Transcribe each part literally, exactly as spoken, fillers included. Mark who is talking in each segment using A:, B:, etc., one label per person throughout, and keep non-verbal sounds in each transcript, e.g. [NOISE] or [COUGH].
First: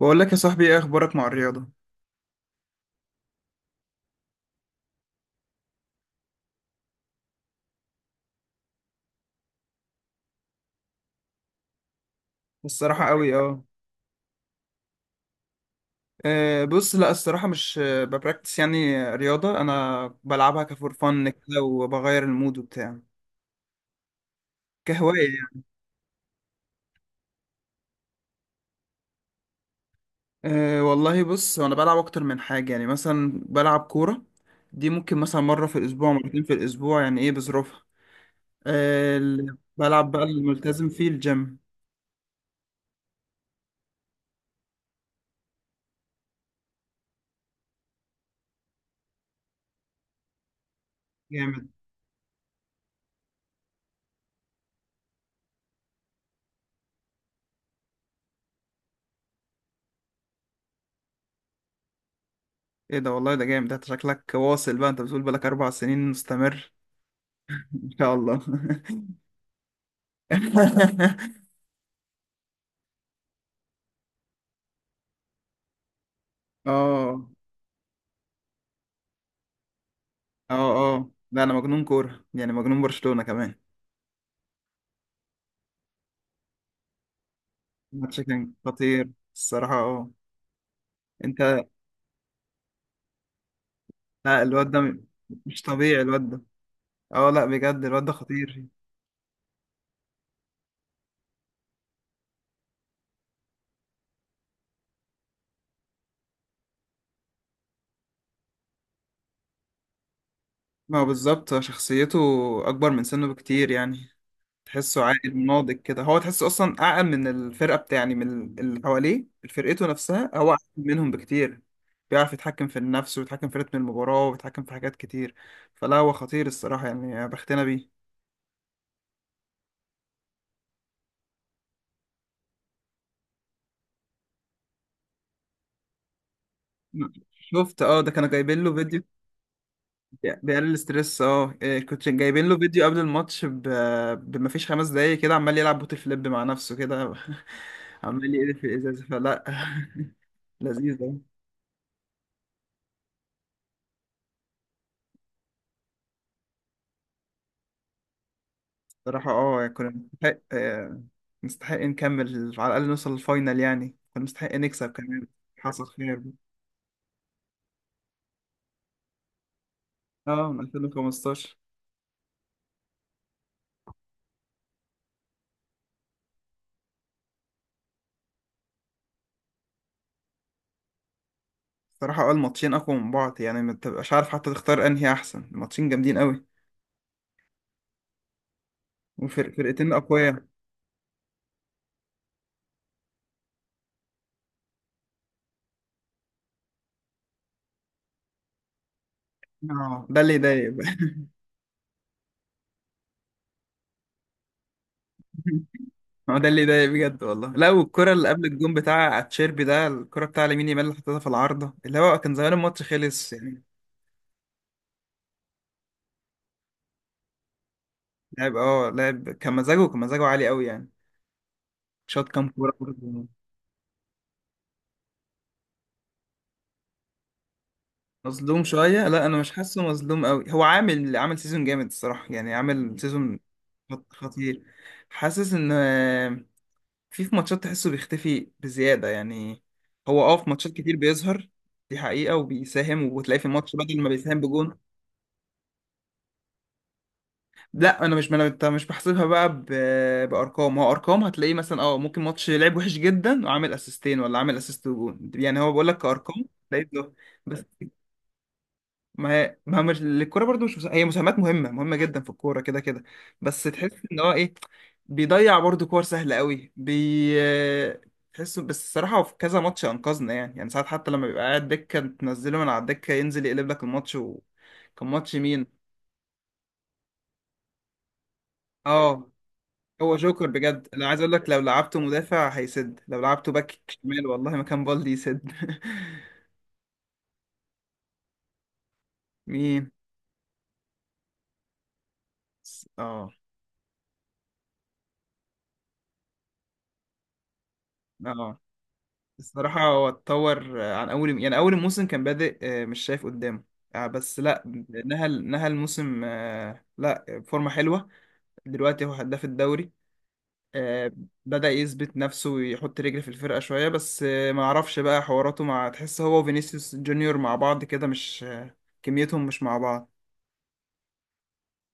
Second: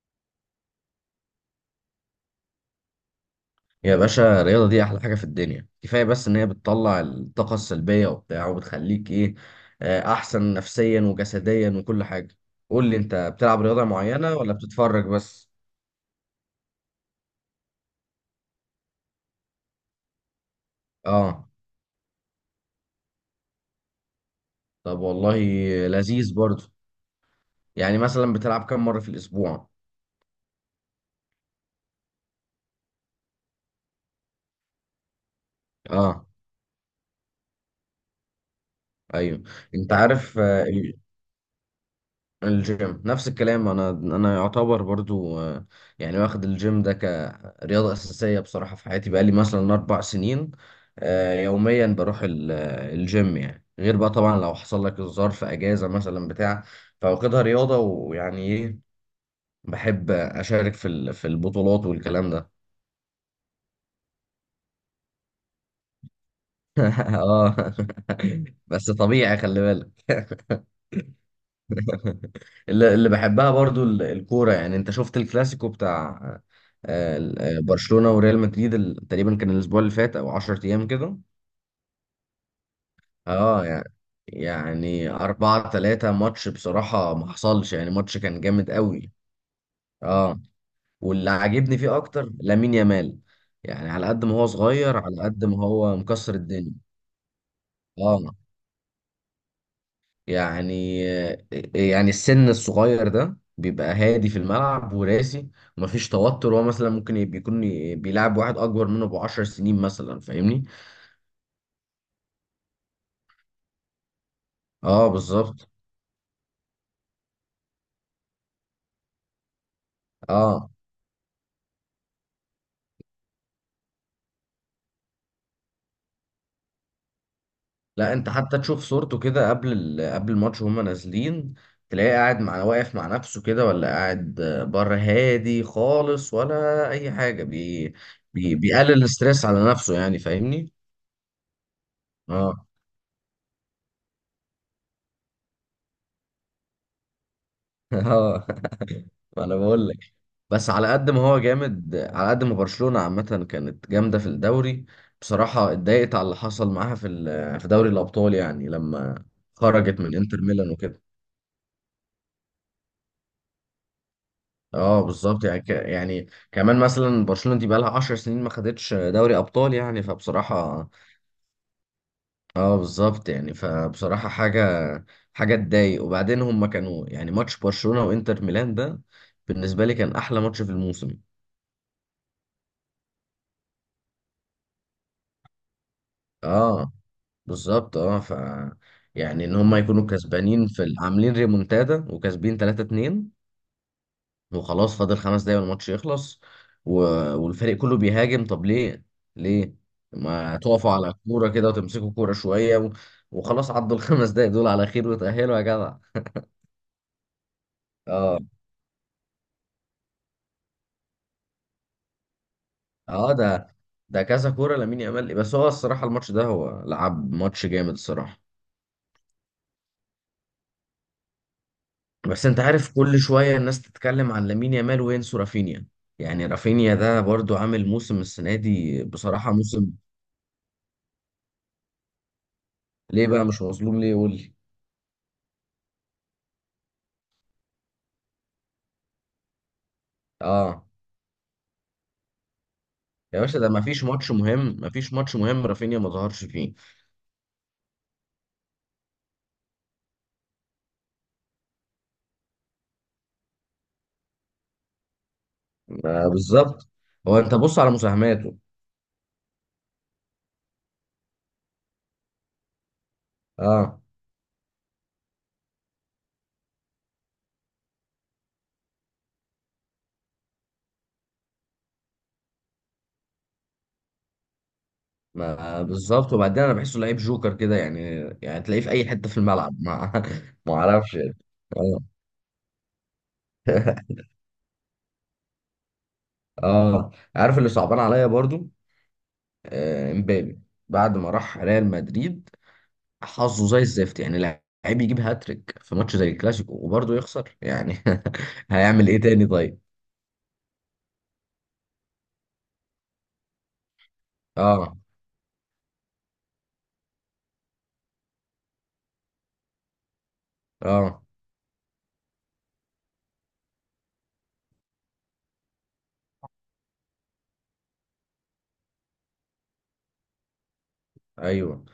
A: بقول لك يا صاحبي، ايه اخبارك مع الرياضه؟
B: يا باشا، الرياضة دي أحلى حاجة في الدنيا. كفاية بس إن هي بتطلع الطاقة السلبية وبتاع، وبتخليك إيه، آه، أحسن نفسيا وجسديا وكل حاجة. قول لي،
A: الصراحه
B: أنت
A: قوي،
B: بتلعب
A: اه.
B: رياضة معينة ولا بتتفرج بس؟
A: آه، بص، لا الصراحه مش آه، ببراكتس، يعني رياضه انا بلعبها كفور فن
B: آه،
A: كده، وبغير المود وبتاع.
B: طب
A: كهوايه
B: والله
A: يعني.
B: لذيذ برضه. يعني مثلا بتلعب كم مرة في الأسبوع؟
A: أه، والله بص، انا بلعب اكتر من حاجه، يعني مثلا بلعب كوره، دي ممكن مثلا مره في الاسبوع،
B: آه،
A: مرتين في الاسبوع، يعني ايه بظروفها. أه،
B: أيوه،
A: ال-
B: أنت
A: بلعب بقى
B: عارف. آه،
A: الملتزم فيه الجيم.
B: الجيم نفس الكلام، انا انا يعتبر برضو، آه، يعني واخد الجيم ده كرياضه اساسيه بصراحه في حياتي، بقالي مثلا اربع سنين. آه،
A: جامد.
B: يوميا بروح ال- آه، الجيم، يعني غير بقى طبعا لو حصل لك ظرف اجازه مثلا بتاع. فواخدها رياضه ويعني ايه، بحب اشارك في ال- في البطولات والكلام ده.
A: ايه ده، والله ده جامد، ده شكلك واصل بقى، انت بتقول بقالك اربع سنين مستمر.
B: [LAUGHS] اه.
A: ان شاء الله.
B: [LAUGHS] بس طبيعي خلي بالك.
A: [LAUGHS]
B: اللي اللي بحبها برضو، ال- الكورة. يعني انت شفت الكلاسيكو بتاع آه،
A: اه.
B: ال- آه، برشلونة وريال مدريد؟ ال- تقريبا كان الاسبوع اللي فات او 10 ايام
A: اه اه،
B: كده.
A: لا انا مجنون كوره، يعني مجنون برشلونه كمان.
B: اه. يعني يعني اربعة تلاتة ماتش بصراحة ما حصلش. يعني ماتش
A: الماتش
B: كان
A: كان
B: جامد
A: خطير
B: قوي.
A: الصراحه، اه.
B: اه، واللي
A: انت.
B: عاجبني فيه اكتر لامين يامال. يعني على قد ما
A: لا
B: هو
A: الواد ده
B: صغير،
A: م-
B: على قد ما
A: مش
B: هو
A: طبيعي الواد
B: مكسر
A: ده.
B: الدنيا.
A: اه لا بجد الواد ده
B: اه.
A: خطير.
B: يعني يعني السن الصغير ده بيبقى هادي في الملعب وراسي ومفيش توتر. هو مثلا ممكن يبقى- يكون بيلعب واحد اكبر منه بعشر سنين مثلا، فاهمني؟
A: ما هو بالظبط شخصيته اكبر من سنه بكتير يعني. تحسه
B: اه
A: عاقل
B: بالظبط.
A: ناضج كده، هو تحسه اصلا اعقل من الفرقه بتاع، يعني من اللي حواليه فرقته نفسها هو اعقل
B: اه،
A: منهم بكتير. بيعرف يتحكم في النفس، ويتحكم في رتم المباراه، ويتحكم في حاجات كتير. فلا هو خطير الصراحه، يعني بختنا بيه.
B: لا انت حتى تشوف صورته كده قبل ال... قبل الماتش وهما نازلين، تلاقيه قاعد مع، واقف مع نفسه كده، ولا قاعد بره، هادي خالص ولا اي حاجه.
A: شفت،
B: بي...
A: اه ده كانوا
B: بي...
A: جايبين له
B: بيقلل
A: فيديو.
B: الاستريس على نفسه، يعني
A: يعني بيقلل
B: فاهمني.
A: الستريس، اه إيه، كنت جايبين له
B: اه.
A: فيديو قبل الماتش ب... بما فيش خمس دقايق كده، عمال يلعب بوت فليب مع نفسه كده،
B: [LAUGHS]
A: [LAUGHS] عمال
B: اه،
A: يقلب في الازازه
B: ما
A: فلا.
B: انا بقول لك.
A: [LAUGHS]
B: بس على
A: لذيذ
B: قد ما
A: أوي.
B: هو جامد، على قد ما برشلونة عامة كانت جامدة في الدوري. بصراحة اتضايقت على اللي حصل معاها في ال- في دوري الأبطال، يعني لما
A: بصراحه، اه يعني كنا
B: خرجت من
A: نستحق،
B: انتر ميلان وكده.
A: آه، نستحق نكمل على الاقل، نوصل للفاينل، يعني كنا نستحق نكسب
B: اه
A: كمان.
B: بالظبط، يعني ك-
A: حصل خير.
B: يعني كمان مثلا برشلونة دي بقالها 10 سنين ما خدتش دوري أبطال، يعني
A: اه، من
B: فبصراحة،
A: ألفين وخمستاشر.
B: اه بالظبط يعني فبصراحة، حاجة حاجة تضايق. وبعدين هم كانوا، يعني ماتش برشلونة وانتر ميلان ده بالنسبة لي كان أحلى ماتش في الموسم.
A: بصراحه اه الماتشين اقوى من بعض، يعني ما تبقاش عارف حتى تختار انهي احسن. الماتشين جامدين قوي.
B: اه بالظبط. اه، ف يعني ان هم
A: وفرقتين
B: يكونوا
A: اقوياء.
B: كسبانين في ال- عاملين ريمونتادا، وكسبين تلاتة اتنين، وخلاص فاضل خمس دقايق والماتش يخلص، و... والفريق كله بيهاجم. طب ليه؟ ليه؟
A: اه، ده اللي
B: ما
A: يضايق بقى.
B: تقفوا على كوره كده وتمسكوا كوره شويه و... وخلاص، عدوا [LAUGHS] الخمس دقايق دول على خير وتأهلوا يا جدع.
A: [LAUGHS] ما هو ده اللي ضايق بجد والله. لا، والكرة اللي
B: اه،
A: قبل الجون بتاع اتشيربي ده، الكرة بتاع لامين يامال اللي حطيتها في العارضة، اللي هو كان زمان الماتش خلص
B: اه.
A: يعني.
B: ده ده كذا كوره لامين يامال. بس هو الصراحه الماتش ده هو لعب ماتش جامد الصراحه.
A: لاعب اه لاعب كان، مزاجه كان مزاجه عالي قوي يعني. شاط
B: بس
A: كام
B: انت
A: كورة
B: عارف، كل
A: برضه.
B: شوية الناس تتكلم عن لامين يامال وينسوا رافينيا. يعني رافينيا ده برضو عامل موسم، السنة
A: مظلوم
B: دي
A: شوية. لا أنا مش
B: بصراحة
A: حاسه
B: موسم.
A: مظلوم قوي، هو عامل عامل سيزون جامد الصراحة، يعني عامل
B: ليه
A: سيزون
B: بقى مش مظلوم،
A: خط-
B: ليه؟ قول لي.
A: خطير. حاسس إن آه، في في ماتشات تحسه بيختفي بزيادة يعني. هو اه في ماتشات
B: اه،
A: كتير بيظهر، دي حقيقة، وبيساهم، وتلاقيه
B: يا
A: في
B: باشا، ده
A: الماتش بدل
B: مفيش
A: ما
B: ماتش
A: بيساهم
B: مهم،
A: بجون.
B: مفيش ماتش مهم رافينيا ما ظهرش فيه.
A: لا انا مش، ما أنا- انت مش بحسبها بقى ب... بارقام، هو ارقام هتلاقيه مثلا اه ممكن ماتش لعب وحش جدا وعامل اسيستين ولا عامل اسيست وجون، يعني هو بقول لك
B: ما
A: كارقام.
B: بالظبط.
A: لقيت له.
B: هو انت
A: بس
B: بص على مساهماته.
A: ما هي ما هي مش الكوره برضو، مش مسا- هي مساهمات مهمه، مهمه جدا في الكوره كده كده. بس تحس
B: اه،
A: ان هو ايه، بيضيع برضو كور سهله قوي بي تحسه، بس الصراحه هو في كذا ماتش انقذنا يعني يعني ساعات حتى لما بيبقى قاعد دكه، تنزله من على الدكه ينزل يقلب لك الماتش. وكان ماتش مين؟
B: ما بالظبط. وبعدين انا بحسه لعيب جوكر كده يعني. يعني تلاقيه في اي حتة
A: اه،
B: في الملعب،
A: هو
B: ما
A: جوكر
B: [LAUGHS] ما
A: بجد، انا
B: اعرفش
A: عايز اقول
B: يعني.
A: لك لو لعبته
B: اه.
A: مدافع هيسد، لو لعبته باك
B: [LAUGHS]
A: شمال والله مكان بالدي يسد. [LAUGHS]
B: اه، عارف اللي صعبان عليا برضو؟
A: مين؟
B: آه، امبابي. بعد ما راح ريال مدريد،
A: س- اه
B: حظه زي الزفت. يعني لعيب يجيب هاتريك في ماتش زي الكلاسيكو وبرضه يخسر، يعني
A: اه
B: [LAUGHS] هيعمل ايه تاني طيب؟
A: الصراحة هو اتطور آه، عن اول، يعني اول الموسم كان بادئ آه، مش شايف قدامه آه، بس لا
B: اه،
A: نهى نهى الموسم آه، لا فورمة حلوة دلوقتي، هو هداف الدوري. آه،
B: اه،
A: بدأ يثبت نفسه ويحط رجل في الفرقة شوية، بس آه، ما اعرفش بقى حواراته مع، تحس هو وفينيسيوس جونيور مع بعض كده مش آه، كميتهم مش مع بعض.
B: ايوه،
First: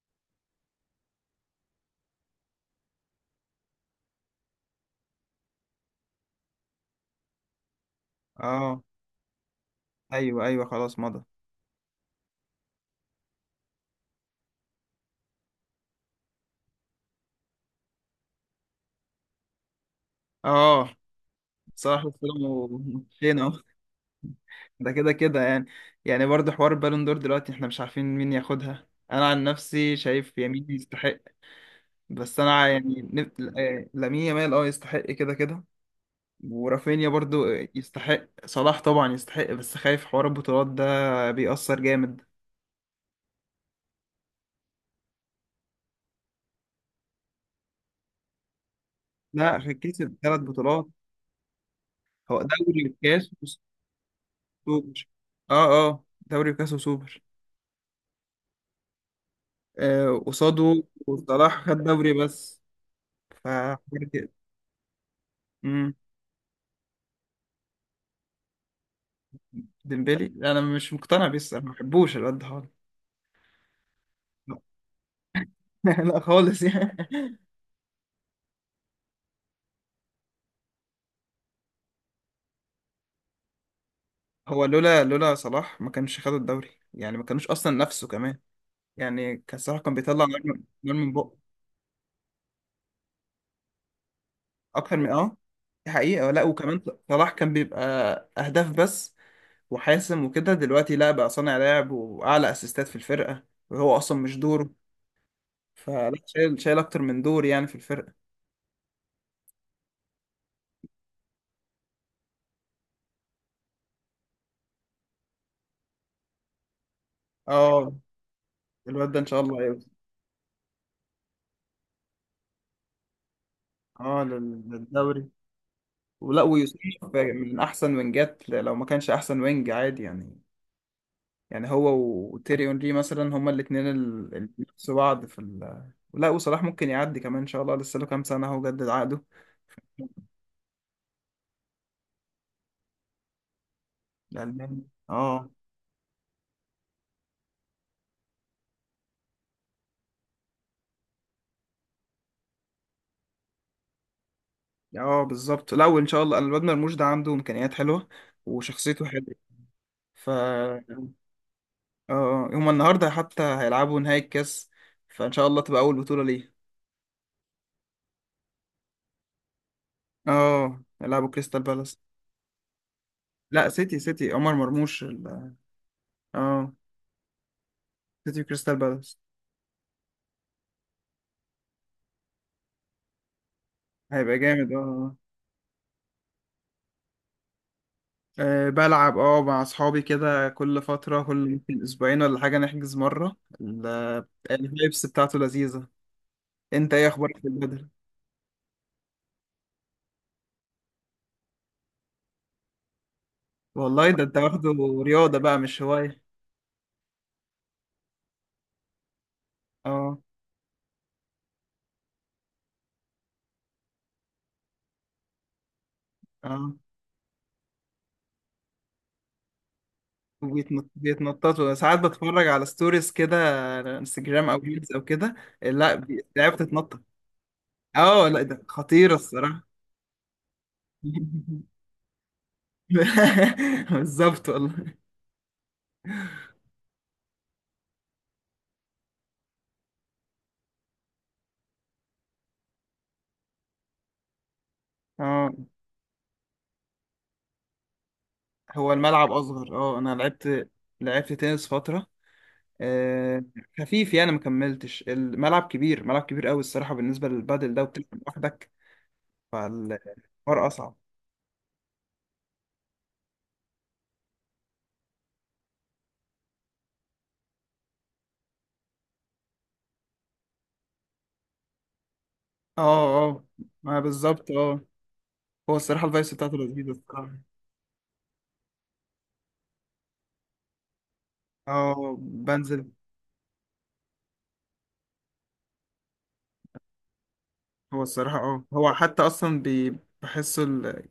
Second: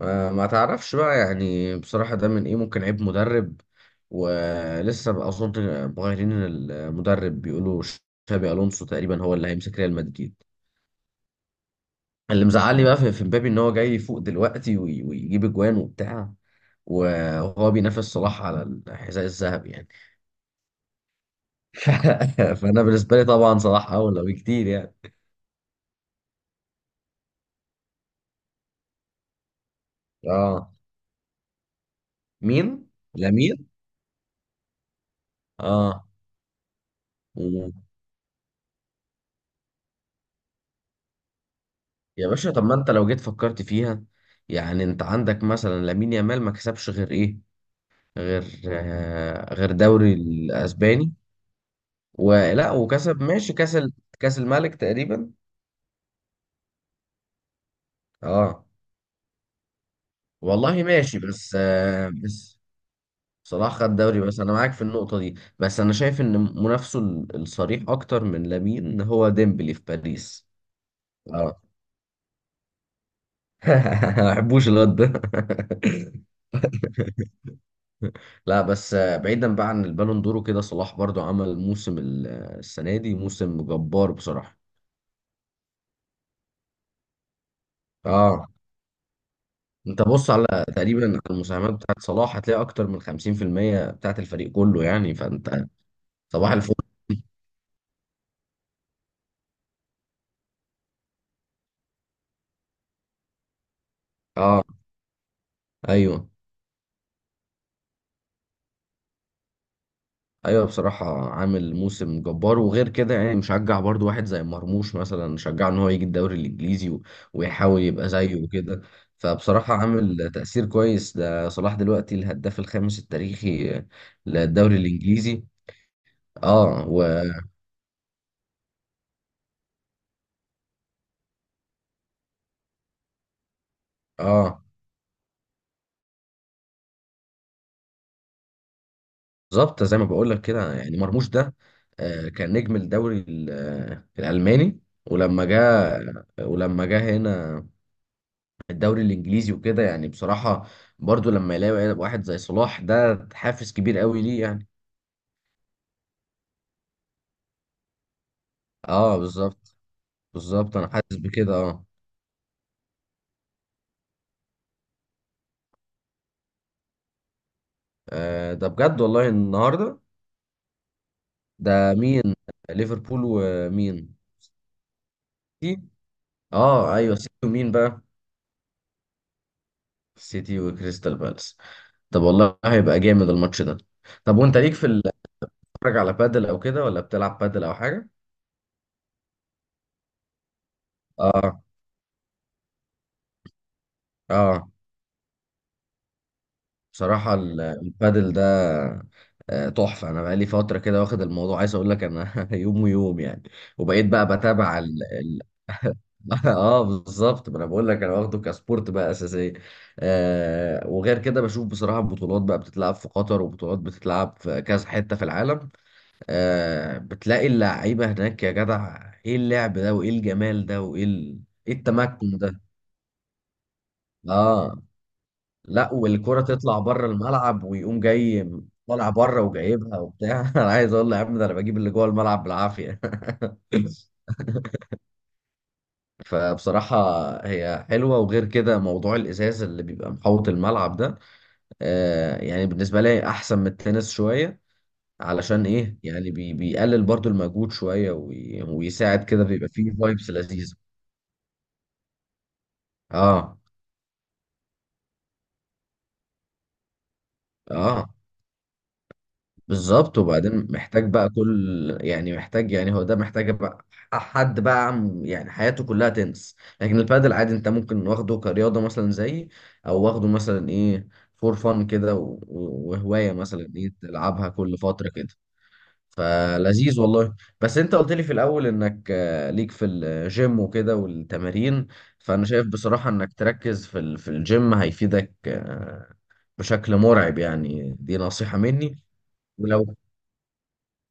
B: آه ما تعرفش بقى، يعني بصراحة ده من ايه؟ ممكن عيب مدرب، ولسه بقى اظن مغيرين المدرب، بيقولوا شابي
A: اه،
B: الونسو تقريبا هو اللي هيمسك ريال مدريد.
A: ايوه ايوه، خلاص مضى.
B: اللي مزعلني بقى في في مبابي، ان هو جاي يفوق دلوقتي وي- ويجيب اجوان وبتاع، وهو بينافس صلاح على الحذاء الذهبي يعني.
A: اه.
B: [LAUGHS]
A: صلاح
B: ف- فانا
A: وسلم
B: بالنسبه لي
A: فين
B: طبعا
A: اهو.
B: صلاح اولى بكتير
A: ده
B: يعني.
A: كده كده يعني. يعني برضه حوار بالون دور دلوقتي، احنا مش عارفين مين ياخدها. انا عن نفسي شايف يمين
B: اه.
A: يستحق، بس انا
B: مين؟
A: يعني نف-
B: لامين.
A: آه، لامين يامال اه يستحق كده كده.
B: اه.
A: ورافينيا برضه.
B: مم.
A: يستحق صلاح طبعا يستحق، بس خايف حوار البطولات ده بيأثر جامد.
B: يا باشا، طب ما انت لو جيت فكرت فيها، يعني انت عندك مثلا لامين يامال ما كسبش غير ايه؟ غير، آه،
A: لا
B: غير دوري
A: كسب ثلاث بطولات.
B: الاسباني
A: هو
B: ولا،
A: دوري
B: وكسب،
A: وكاس
B: ماشي، كاس ال- كاس الملك
A: وسوبر.
B: تقريبا.
A: اه اه دوري وكاس وسوبر،
B: اه
A: آه، قصاده.
B: والله ماشي، بس،
A: صلاح خد
B: آه
A: دوري
B: بس
A: بس.
B: صلاح خد
A: فحوار
B: دوري
A: كده.
B: بس. انا معاك في النقطة دي، بس انا
A: امم
B: شايف ان منافسه ال- الصريح اكتر من لامين هو ديمبلي في
A: ديمبلي،
B: باريس.
A: انا مش مقتنع بيه
B: اه.
A: الصراحة، ما بحبوش الواد ده خالص.
B: [LAUGHS] ما بحبوش الواد ده.
A: [LAUGHS] لا
B: [LAUGHS]
A: خالص يعني.
B: لا بس، آه، بعيدا بقى عن البالون دور وكده، صلاح برضو عمل موسم ال- آه، السنة دي موسم جبار بصراحة.
A: هو لولا لولا صلاح ما كانش خد الدوري، يعني ما كانوش اصلا نفسه كمان.
B: اه،
A: يعني كان صلاح كان
B: انت
A: بيطلع
B: بص
A: نار،
B: على،
A: من نار
B: تقريبا
A: من
B: على
A: بقه.
B: المساهمات بتاعت صلاح هتلاقي اكتر من خمسين في المية بتاعت الفريق كله،
A: اكتر من،
B: يعني
A: اه
B: فانت،
A: دي حقيقة. لا
B: صباح الفل.
A: وكمان صلاح كان بيبقى اهداف بس وحاسم وكده، دلوقتي لا بقى صانع لعب واعلى اسيستات في الفرقة، وهو اصلا مش
B: اه
A: دوره. فلا
B: ايوه،
A: شايل، شايل اكتر من دور يعني في الفرقة.
B: ايوه، بصراحه عامل موسم جبار. وغير كده يعني مشجع برضو واحد زي مرموش مثلا، شجعه ان هو يجي الدوري الانجليزي و- ويحاول
A: اه،
B: يبقى زيه وكده.
A: الواد ده ان شاء الله
B: فبصراحه
A: هيوصل.
B: عامل تاثير كويس. ده صلاح دلوقتي الهداف الخامس التاريخي
A: اه لل-
B: للدوري
A: للدوري.
B: الانجليزي.
A: ولا ويوسف
B: اه، و،
A: من احسن وينجات، لو ما كانش احسن وينج عادي يعني. يعني هو وتيري اونري مثلا هما الاثنين اللي
B: اه
A: بينافسوا بعض في ال... لا وصلاح ممكن يعدي كمان ان شاء الله، لسه له كام سنه اهو جدد عقده.
B: بالظبط. زي ما بقول لك كده، يعني مرموش ده آه، كان نجم الدوري ال- آه، الالماني.
A: الالماني.
B: ولما
A: اه
B: جه ولما جه هنا الدوري الانجليزي وكده، يعني بصراحه برضو لما يلاقي واحد زي صلاح ده حافز كبير قوي ليه، يعني.
A: اه بالظبط. لا وان شاء الله الواد مرموش ده عنده امكانيات حلوه وشخصيته
B: اه
A: حلوه.
B: بالظبط.
A: ف
B: بالظبط، انا حاسس بكده اه.
A: اه، هما النهارده حتى هيلعبوا نهائي الكاس، فان شاء الله تبقى اول بطوله ليه.
B: آه، ده بجد والله النهارده؟
A: اه هيلعبوا كريستال
B: ده
A: بالاس.
B: مين؟ ليفربول
A: لا سيتي
B: ومين؟
A: سيتي عمر مرموش ال...
B: سيتي.
A: اه
B: اه ايوه سيتي، ومين بقى؟
A: سيتي كريستال بالاس.
B: سيتي وكريستال بالاس. طب والله هيبقى جامد الماتش ده.
A: هيبقى
B: طب وانت
A: جامد،
B: ليك في ال-
A: اه.
B: بتتفرج على بادل او كده، ولا بتلعب بادل او حاجه؟
A: آه، آه، بلعب اه مع اصحابي كده كل فترة، كل
B: اه،
A: يمكن اسبوعين ولا حاجة نحجز مرة ال-
B: اه،
A: الفايبس بتاعته لذيذة. انت ايه
B: بصراحة
A: اخبارك في
B: ال-
A: البدل؟
B: البادل ده آه، تحفة. أنا بقالي فترة كده واخد الموضوع، عايز أقول لك أنا [LAUGHS] يوم ويوم يعني. وبقيت
A: والله ده انت
B: بقى
A: واخده.
B: بتابع ال...
A: رياضة
B: ال...
A: بقى مش هواية.
B: [LAUGHS] آه بالظبط. ما أنا بقول لك أنا واخده كسبورت بقى أساسية.
A: اه
B: آه، وغير كده بشوف بصراحة بطولات بقى بتتلعب في قطر، وبطولات بتتلعب في كذا حتة في العالم.
A: اه،
B: آه، بتلاقي اللعيبة هناك، يا جدع إيه اللعب ده وإيه الجمال ده
A: وبيتنط-
B: وإيه ال... إيه
A: بيتنططوا ساعات،
B: التمكن
A: بتفرج
B: ده؟
A: على ستوريز كده على انستجرام او
B: آه،
A: ريلز او كده.
B: لا،
A: لا بي-
B: والكرة
A: لعبة
B: تطلع
A: تتنطط.
B: بره الملعب ويقوم
A: اه لا
B: جاي،
A: ده
B: طالع
A: خطيرة
B: بره
A: الصراحة.
B: وجايبها وبتاع. [LAUGHS] انا عايز اقول له يا عم ده انا بجيب اللي جوه الملعب بالعافية.
A: [LAUGHS]
B: [LAUGHS]
A: بالظبط والله.
B: فبصراحة، هي حلوة. وغير كده موضوع الإزاز اللي بيبقى محوط الملعب ده، آه يعني بالنسبة لي أحسن من التنس شوية.
A: اه،
B: علشان إيه يعني، بي بيقلل برضو المجهود شوية، وي
A: هو
B: ويساعد
A: الملعب
B: كده، بيبقى
A: اصغر.
B: فيه
A: اه، انا
B: فايبس
A: لعبت
B: لذيذة.
A: لعبت تنس فتره، آه،
B: آه،
A: خفيف يعني ما كملتش، الملعب كبير، ملعب كبير قوي الصراحه بالنسبه للبادل ده، وبتلعب
B: آه
A: لوحدك
B: بالظبط.
A: فالحوار
B: وبعدين
A: اصعب.
B: محتاج بقى كل، يعني محتاج، يعني هو ده محتاج بقى حد بقى، عم- يعني حياته كلها تنس. لكن البادل عادي، انت ممكن واخده كرياضة مثلا، زي، او واخده مثلا ايه، فور فن كده و- و-
A: اه
B: وهواية
A: اه،
B: مثلا ايه
A: ما
B: تلعبها
A: بالظبط،
B: كل
A: اه
B: فترة كده.
A: هو الصراحه الفايبس بتاعته لذيذه
B: فلذيذ والله.
A: الصراحه.
B: بس انت قلت لي في الاول انك آه، ليك في الجيم وكده والتمارين.
A: اه،
B: فانا شايف
A: بنزل.
B: بصراحة انك تركز في ال- في الجيم هيفيدك، آه، بشكل مرعب يعني.
A: هو
B: دي
A: الصراحه
B: نصيحة
A: اه هو
B: مني.
A: حتى اصلا بي-
B: ولو
A: بحسه